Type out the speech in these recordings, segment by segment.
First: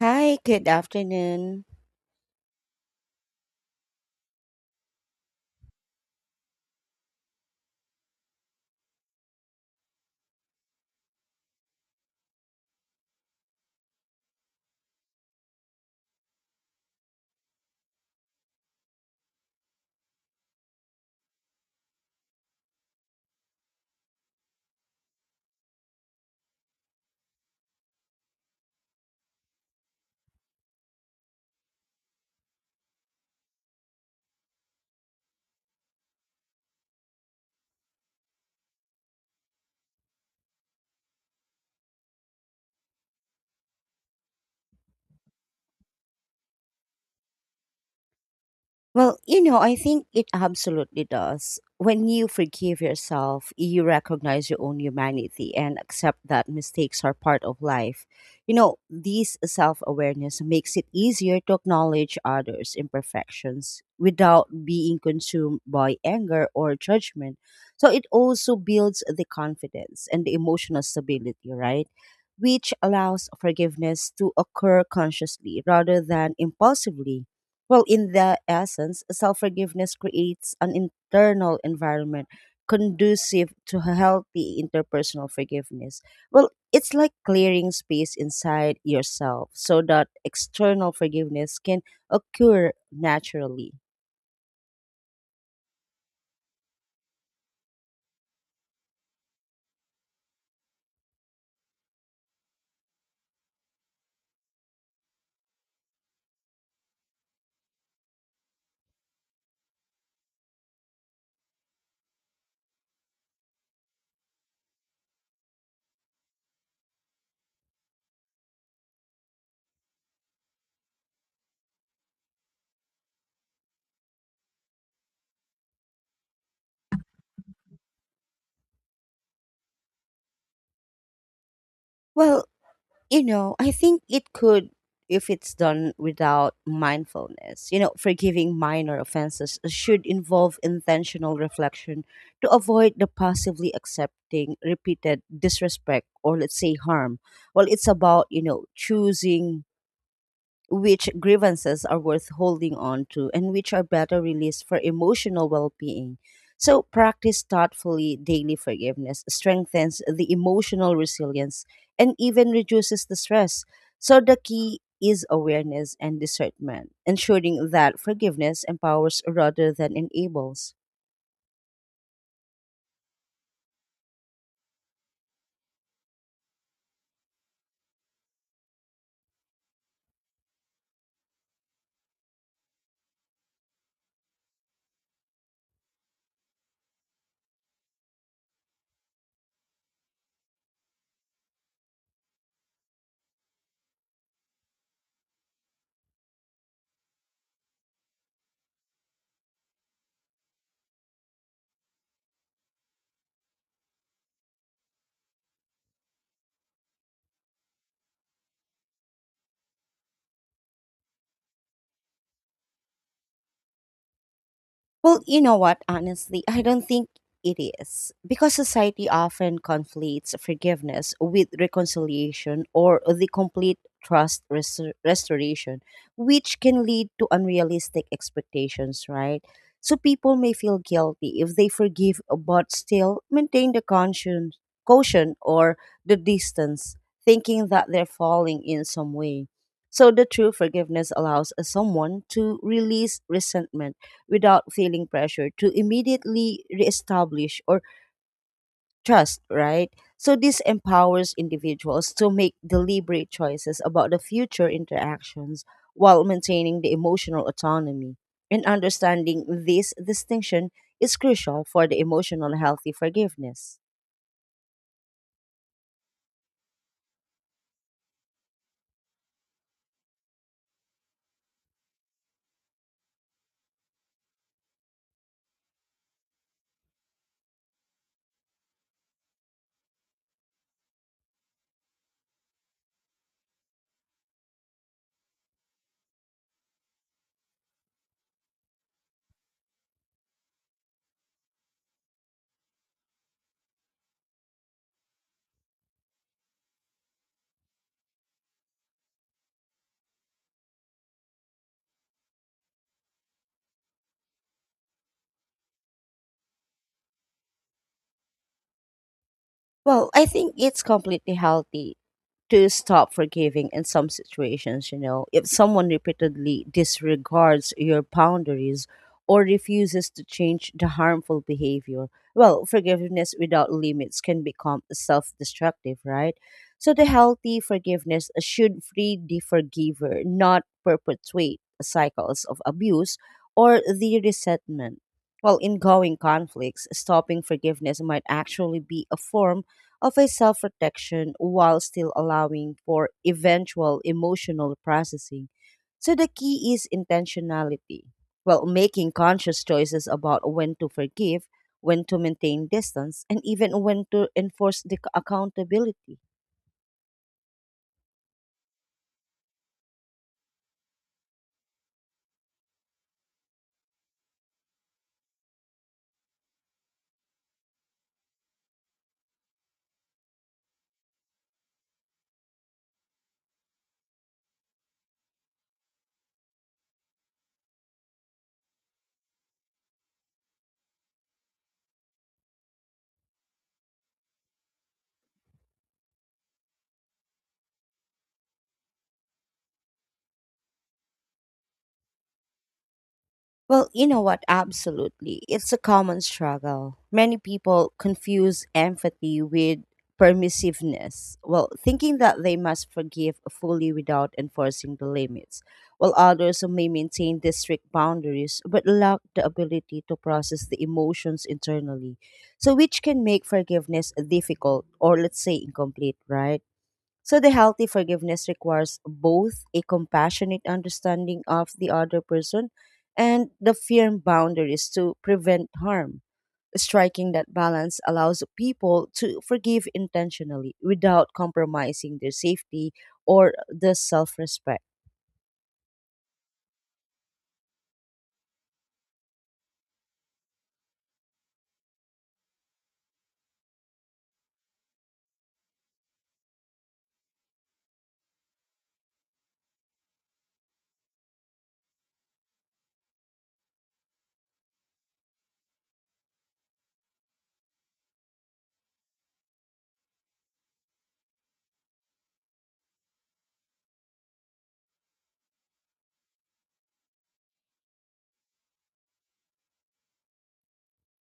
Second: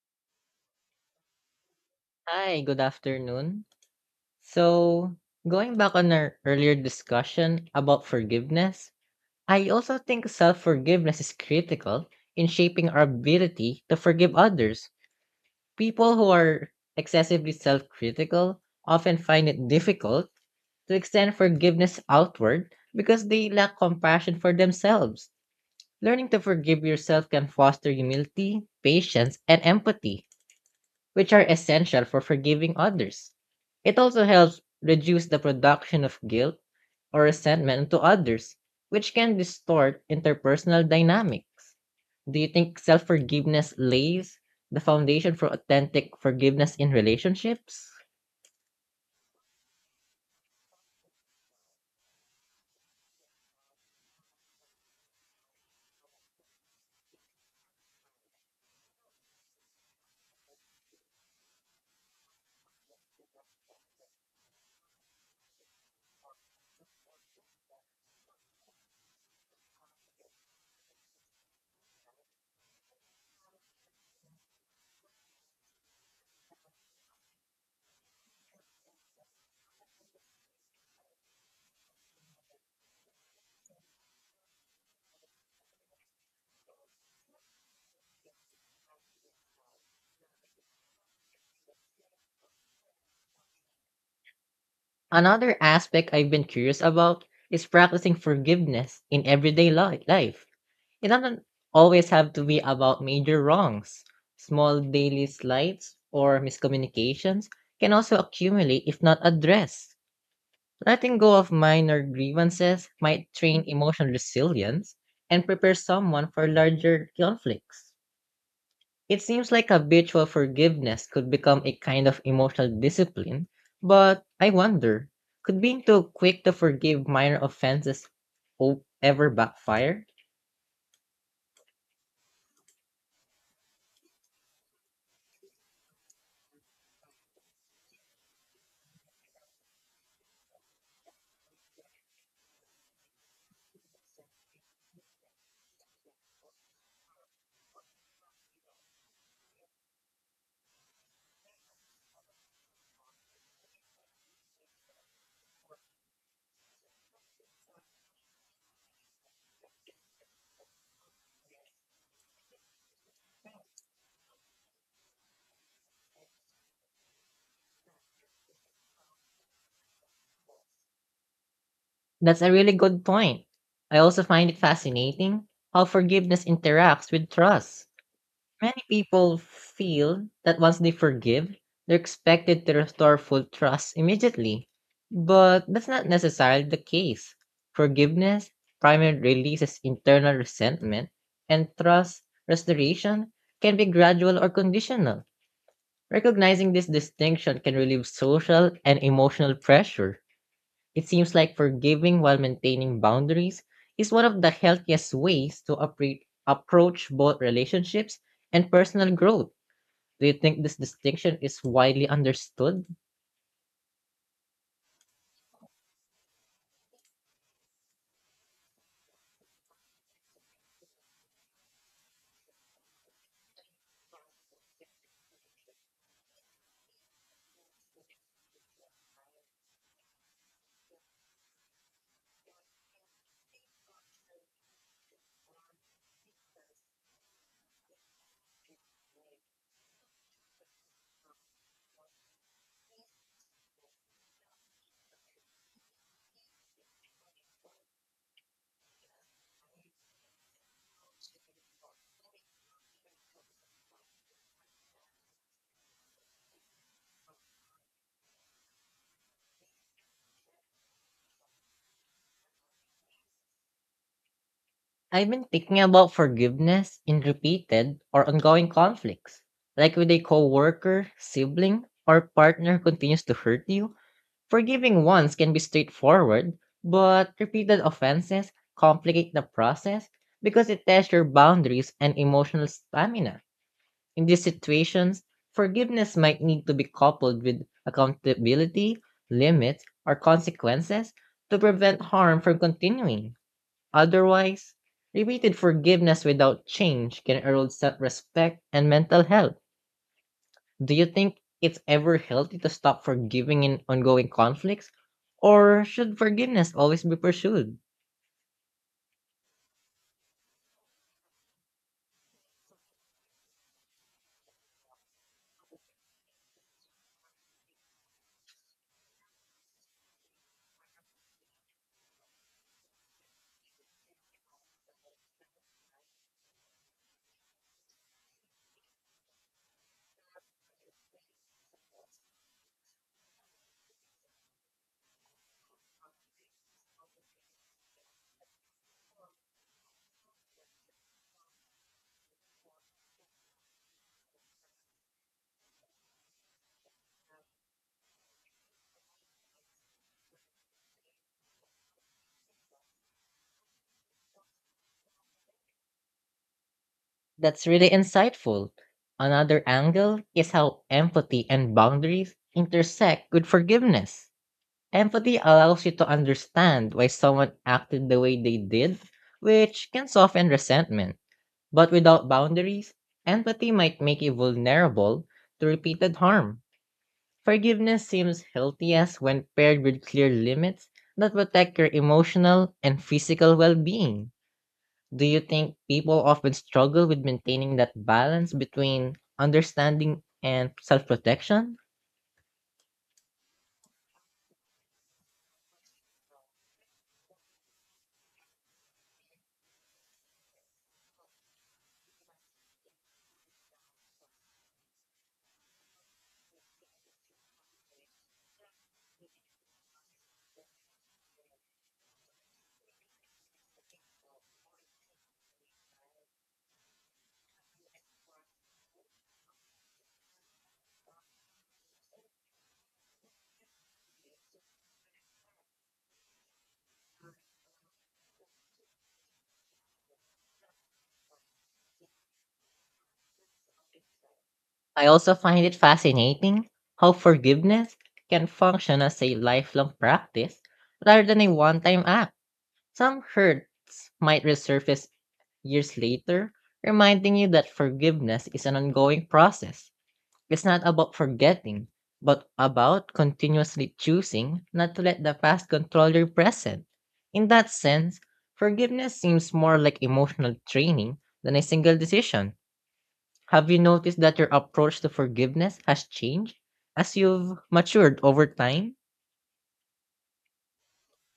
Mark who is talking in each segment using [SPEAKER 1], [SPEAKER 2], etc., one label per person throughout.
[SPEAKER 1] Hi, good afternoon.
[SPEAKER 2] Hi, good afternoon. So, going back on our earlier discussion about forgiveness, I also think self forgiveness is critical in shaping our ability to forgive others. People who are excessively self critical often find it difficult to extend forgiveness outward because they lack compassion for themselves. Learning to forgive yourself can foster humility, patience, and empathy which are essential for forgiving others. It also helps reduce the production of guilt or resentment to others, which can distort interpersonal dynamics. Do you think self forgiveness lays the foundation for authentic forgiveness in relationships?
[SPEAKER 1] Well, you know, I think it absolutely does. When you forgive yourself, you recognize your own humanity and accept that mistakes are part of life. You know, this self awareness makes it easier to acknowledge others' imperfections without being consumed by anger or judgment. So it also builds the confidence and the emotional stability, right? Which allows forgiveness to occur consciously rather than impulsively. Well, in the essence, self forgiveness creates an internal environment conducive to a healthy interpersonal forgiveness. Well, it's like clearing space inside yourself so that external forgiveness can occur naturally.
[SPEAKER 2] Another aspect I've been curious about is practicing forgiveness in everyday life. It doesn't always have to be about major wrongs. Small daily slights or miscommunications can also accumulate if not addressed. Letting go of minor grievances might train emotional resilience and prepare someone for larger conflicts. It seems like habitual forgiveness could become a kind of emotional discipline, but I wonder, could being too quick to forgive minor offenses ever backfire?
[SPEAKER 1] Well, you know, I think it could if it's done without mindfulness. You know, forgiving minor offenses should involve intentional reflection to avoid the passively accepting repeated disrespect or let's say harm. Well, it's about, you know, choosing which grievances are worth holding on to and which are better released for emotional well-being. So practice thoughtfully daily forgiveness strengthens the emotional resilience and even reduces the stress. So the key is awareness and discernment, ensuring that forgiveness empowers rather than enables.
[SPEAKER 2] That's a really good point. I also find it fascinating how forgiveness interacts with trust. Many people feel that once they forgive, they're expected to restore full trust immediately. But that's not necessarily the case. Forgiveness primarily releases internal resentment, and trust restoration can be gradual or conditional. Recognizing this distinction can relieve social and emotional pressure. It seems like forgiving while maintaining boundaries is one of the healthiest ways to approach both relationships and personal growth. Do you think this distinction is widely understood?
[SPEAKER 1] Well, you know what? Honestly, I don't think it is because society often conflates forgiveness with reconciliation or the complete trust restoration, which can lead to unrealistic expectations, right? So people may feel guilty if they forgive but still maintain the conscience, caution or the distance, thinking that they're falling in some way. So the true forgiveness allows a someone to release resentment without feeling pressure to immediately reestablish or trust, right? So this empowers individuals to make deliberate choices about the future interactions while maintaining the emotional autonomy. And understanding this distinction is crucial for the emotional healthy forgiveness.
[SPEAKER 2] I've been thinking about forgiveness in repeated or ongoing conflicts. Like with a coworker, sibling, or partner who continues to hurt you, forgiving once can be straightforward, but repeated offenses complicate the process because it tests your boundaries and emotional stamina. In these situations, forgiveness might need to be coupled with accountability, limits, or consequences to prevent harm from continuing. Otherwise, repeated forgiveness without change can erode self respect and mental health. Do you think it's ever healthy to stop forgiving in ongoing conflicts? Or should forgiveness always be pursued?
[SPEAKER 1] Well, I think it's completely healthy to stop forgiving in some situations, you know. If someone repeatedly disregards your boundaries or refuses to change the harmful behavior, well, forgiveness without limits can become self destructive, right? So, the healthy forgiveness should free the forgiver, not perpetuate cycles of abuse or the resentment. Well, in going conflicts, stopping forgiveness might actually be a form of a self protection while still allowing for eventual emotional processing. So the key is intentionality. Well, making conscious choices about when to forgive, when to maintain distance, and even when to enforce the accountability.
[SPEAKER 2] That's really insightful. Another angle is how empathy and boundaries intersect with forgiveness. Empathy allows you to understand why someone acted the way they did, which can soften resentment. But without boundaries, empathy might make you vulnerable to repeated harm. Forgiveness seems healthiest when paired with clear limits that protect your emotional and physical well being. Do you think people often struggle with maintaining that balance between understanding and self protection?
[SPEAKER 1] Well, you know what? Absolutely. It's a common struggle. Many people confuse empathy with permissiveness. Well, thinking that they must forgive fully without enforcing the limits, while others may maintain the strict boundaries but lack the ability to process the emotions internally. So, which can make forgiveness difficult or, let's say, incomplete, right? So the healthy forgiveness requires both a compassionate understanding of the other person and the firm boundaries to prevent harm. Striking that balance allows people to forgive intentionally without compromising their safety or the self respect.
[SPEAKER 2] I also find it fascinating how forgiveness can function as a lifelong practice rather than a one time act. Some hurts might resurface years later, reminding you that forgiveness is an ongoing process. It's not about forgetting, but about continuously choosing not to let the past control your present. In that sense, forgiveness seems more like emotional training than a single decision. Have you noticed that your approach to forgiveness has changed as you've matured over time?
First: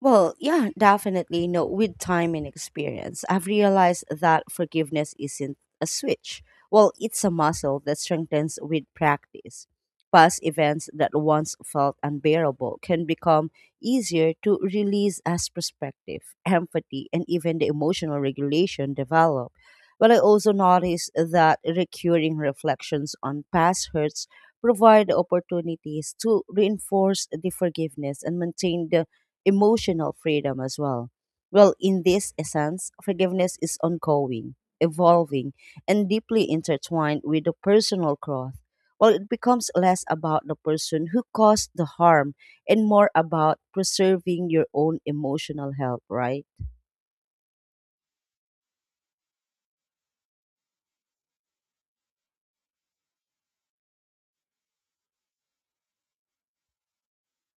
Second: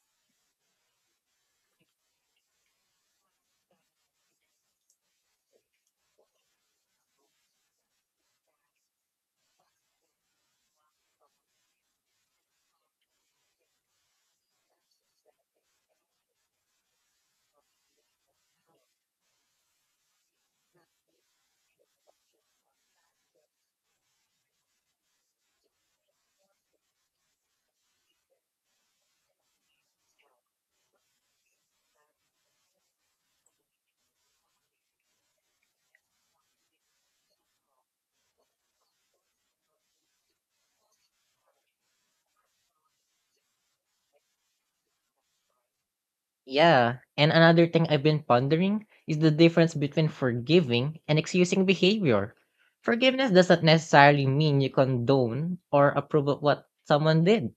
[SPEAKER 1] Well, yeah, definitely. No, with time and experience, I've realized that forgiveness isn't a switch. Well, it's a muscle that strengthens with practice. Past events that once felt unbearable can become easier to release as perspective, empathy, and even the emotional regulation develop. But I also noticed that recurring reflections on past hurts provide opportunities to reinforce the forgiveness and maintain the emotional freedom as well. Well, in this essence, forgiveness is ongoing, evolving, and deeply intertwined with the personal growth. Well, it becomes less about the person who caused the harm and more about preserving your own emotional health, right?
[SPEAKER 2] Yeah. And another thing I've been pondering is the difference between forgiving and excusing behavior. Forgiveness doesn't necessarily mean you condone or approve of what someone did.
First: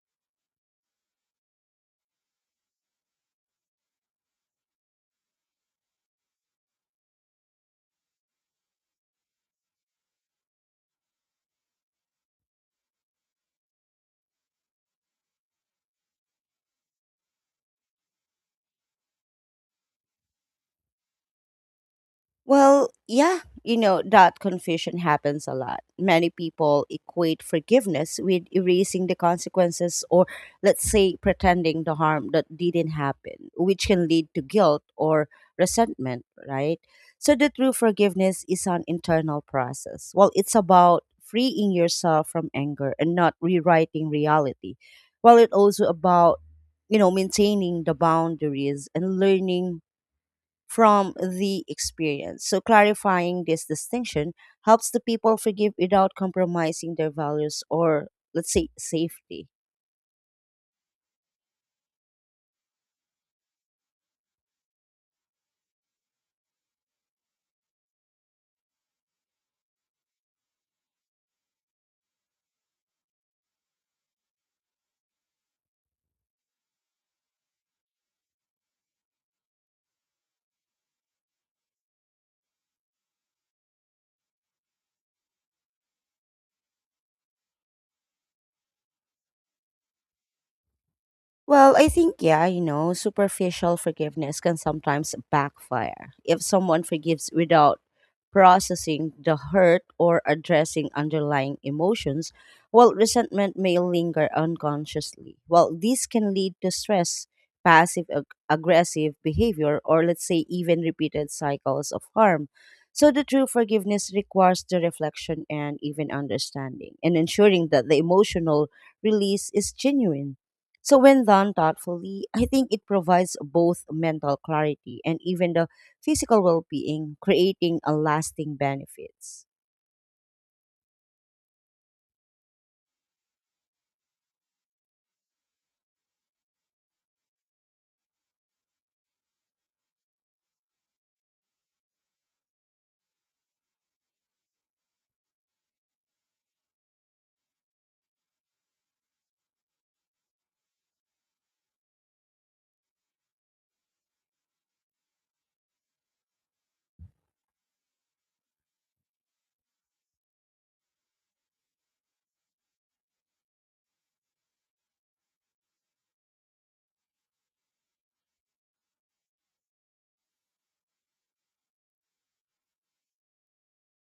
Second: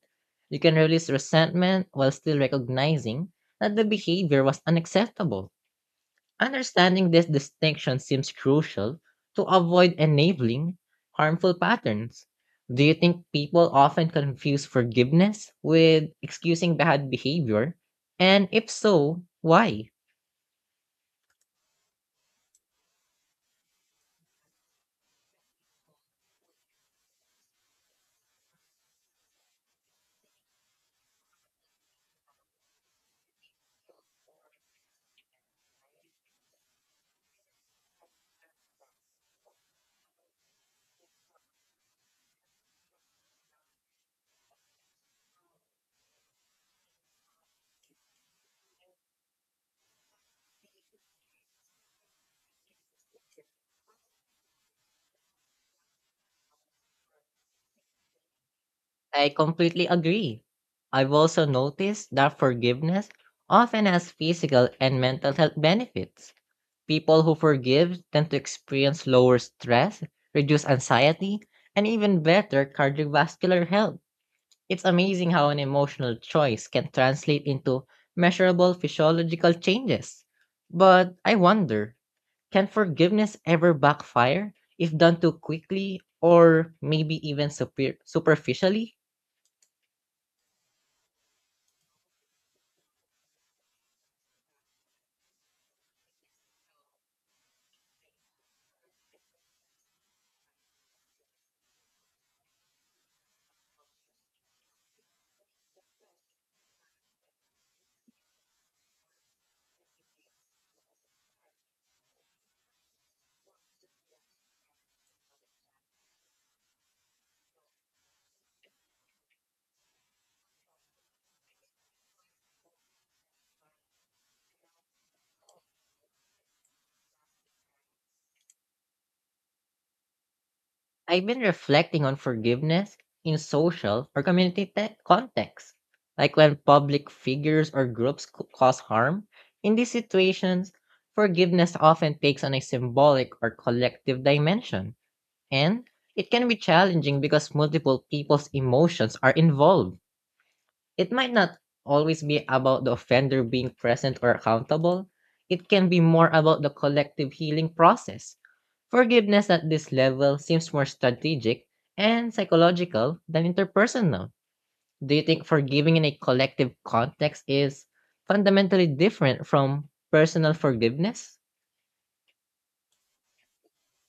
[SPEAKER 2] You can release resentment while still recognizing that the behavior was unacceptable. Understanding this distinction seems crucial to avoid enabling harmful patterns. Do you think people often confuse forgiveness with excusing bad behavior? And if so, why?
[SPEAKER 1] Well, yeah, you know, that confusion happens a lot. Many people equate forgiveness with erasing the consequences or, let's say, pretending the harm that didn't happen, which can lead to guilt or resentment, right? So, the true forgiveness is an internal process. Well, it's about freeing yourself from anger and not rewriting reality. While it's also about, you know, maintaining the boundaries and learning from the experience. So, clarifying this distinction helps the people forgive without compromising their values or, let's say,
[SPEAKER 2] I
[SPEAKER 1] safety.
[SPEAKER 2] completely agree. I've also noticed that forgiveness often has physical and mental health benefits. People who forgive tend to experience lower stress, reduce anxiety, and even better cardiovascular health. It's amazing how an emotional choice can translate into measurable physiological changes. But I wonder, can forgiveness ever backfire if done too quickly or maybe even superficially?
[SPEAKER 1] Well, I think, yeah, you know, superficial forgiveness can sometimes backfire if someone forgives without processing the hurt or addressing underlying emotions, while resentment may linger unconsciously. Well, this can lead to stress, passive aggressive behavior, or let's say even repeated cycles of harm. So, the true forgiveness requires the reflection and even understanding, and ensuring that the emotional release is genuine. So when done thoughtfully, I think it provides both mental clarity and even the physical well-being, creating a lasting benefits.
[SPEAKER 2] I've been reflecting on forgiveness in social or community contexts, like when public figures or groups cause harm. In these situations, forgiveness often takes on a symbolic or collective dimension, and it can be challenging because multiple people's emotions are involved. It might not always be about the offender being present or accountable, it can be more about the collective healing process. Forgiveness at this level seems more strategic and psychological than interpersonal. Do you think forgiving in a collective context is fundamentally different from personal forgiveness?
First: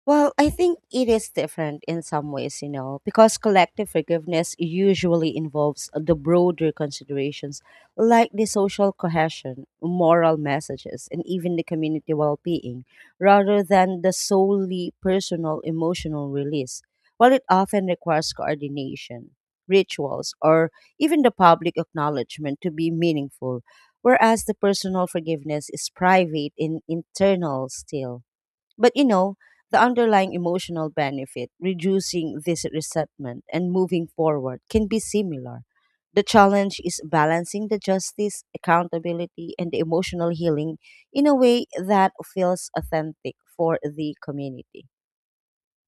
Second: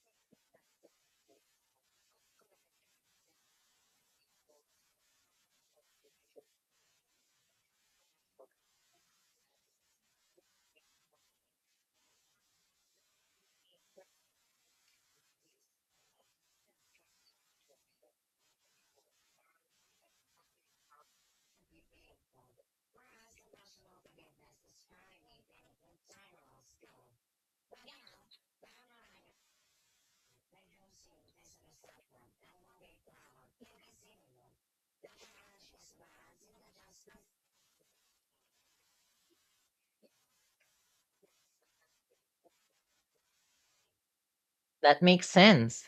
[SPEAKER 1] Well, I think it is different in some ways, you know, because collective forgiveness usually involves the broader considerations like the social cohesion, moral messages, and even the community well being, rather than the solely personal emotional release. While it often requires coordination, rituals, or even the public acknowledgement to be meaningful, whereas the personal forgiveness is private and internal still. But you know, the underlying emotional benefit, reducing this resentment and moving forward, can be similar. The challenge is balancing the justice, accountability, and the emotional healing in a way that feels authentic for the community.
[SPEAKER 2] That makes sense.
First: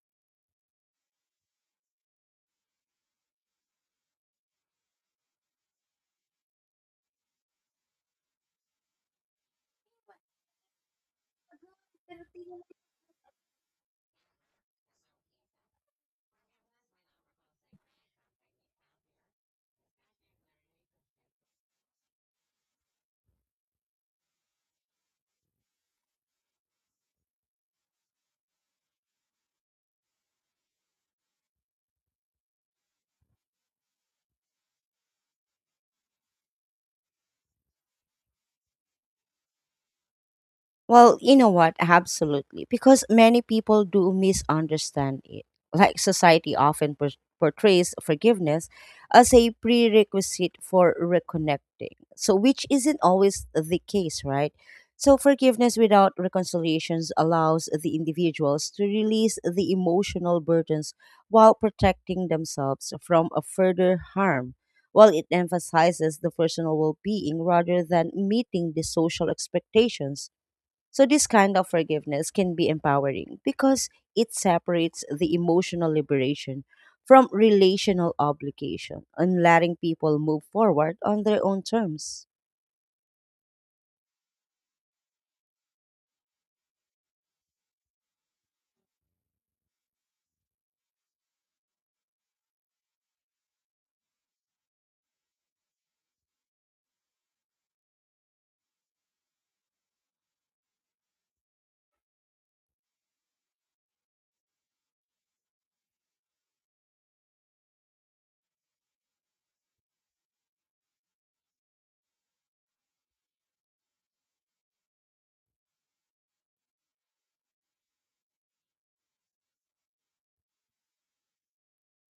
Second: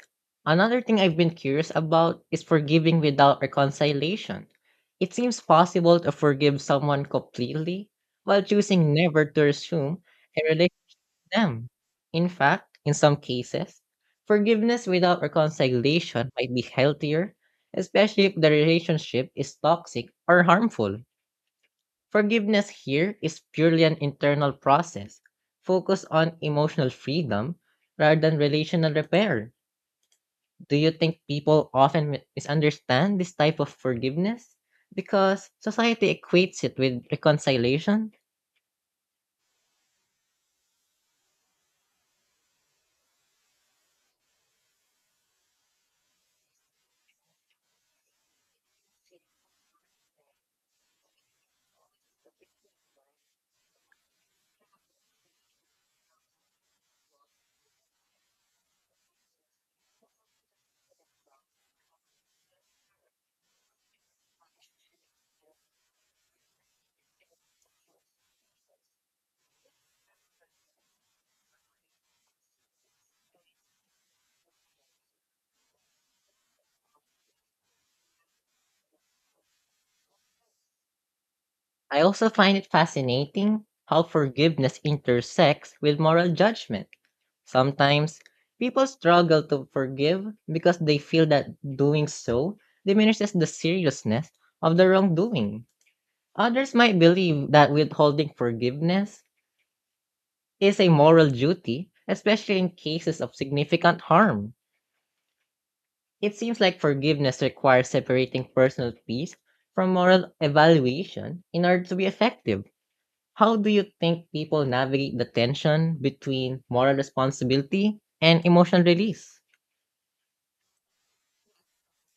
[SPEAKER 2] Another thing I've been curious about is forgiving without reconciliation. It seems possible to forgive someone completely while choosing never to resume a relation with them. In fact, in some cases, forgiveness without reconciliation might be healthier, especially if the relationship is toxic or harmful. Forgiveness here is purely an internal process, focused on emotional freedom rather than relational repair. Do you think people often misunderstand this type of forgiveness? Because society equates it with reconciliation.
[SPEAKER 1] Well, you know what? Absolutely. Because many people do misunderstand it. Like society often portrays forgiveness as a prerequisite for reconnecting. So, which isn't always the case, right? So, forgiveness without reconciliations allows the individuals to release the emotional burdens while protecting themselves from a further harm. While it emphasizes the personal well being rather than meeting the social expectations. So, this kind of forgiveness can be empowering because it separates the emotional liberation from relational obligation and letting people move forward on their own
[SPEAKER 2] I also
[SPEAKER 1] terms.
[SPEAKER 2] find it fascinating how forgiveness intersects with moral judgment. Sometimes people struggle to forgive because they feel that doing so diminishes the seriousness of the wrongdoing. Others might believe that withholding forgiveness is a moral duty, especially in cases of significant harm. It seems like forgiveness requires separating personal peace from moral evaluation in order to be effective. How do you think people navigate the tension between moral responsibility and emotional release?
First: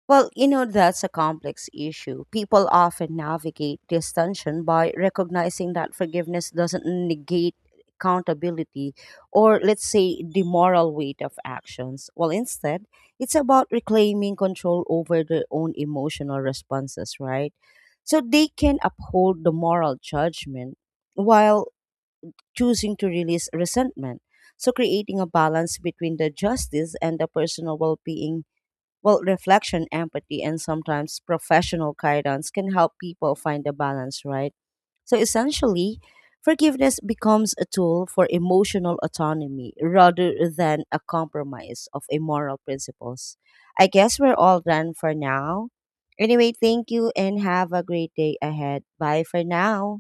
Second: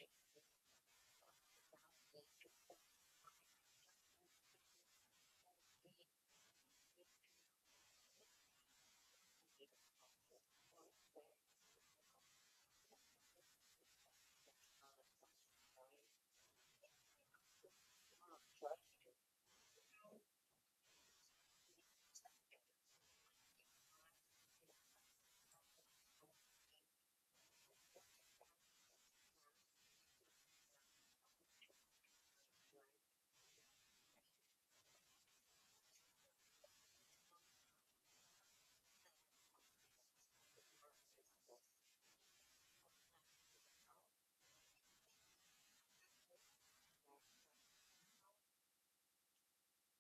[SPEAKER 1] Well, you know, that's a complex issue. People often navigate this tension by recognizing that forgiveness doesn't negate accountability or, let's say, the moral weight of actions. Well, instead, it's about reclaiming control over their own emotional responses, right? So they can uphold the moral judgment while choosing to release resentment. So creating a balance between the justice and the personal well being well, reflection, empathy, and sometimes professional guidance can help people find the balance, right? So essentially, forgiveness becomes a tool for emotional autonomy rather than a compromise of immoral principles. I guess we're all done for now. Anyway, thank you and have a great day ahead. Bye for now.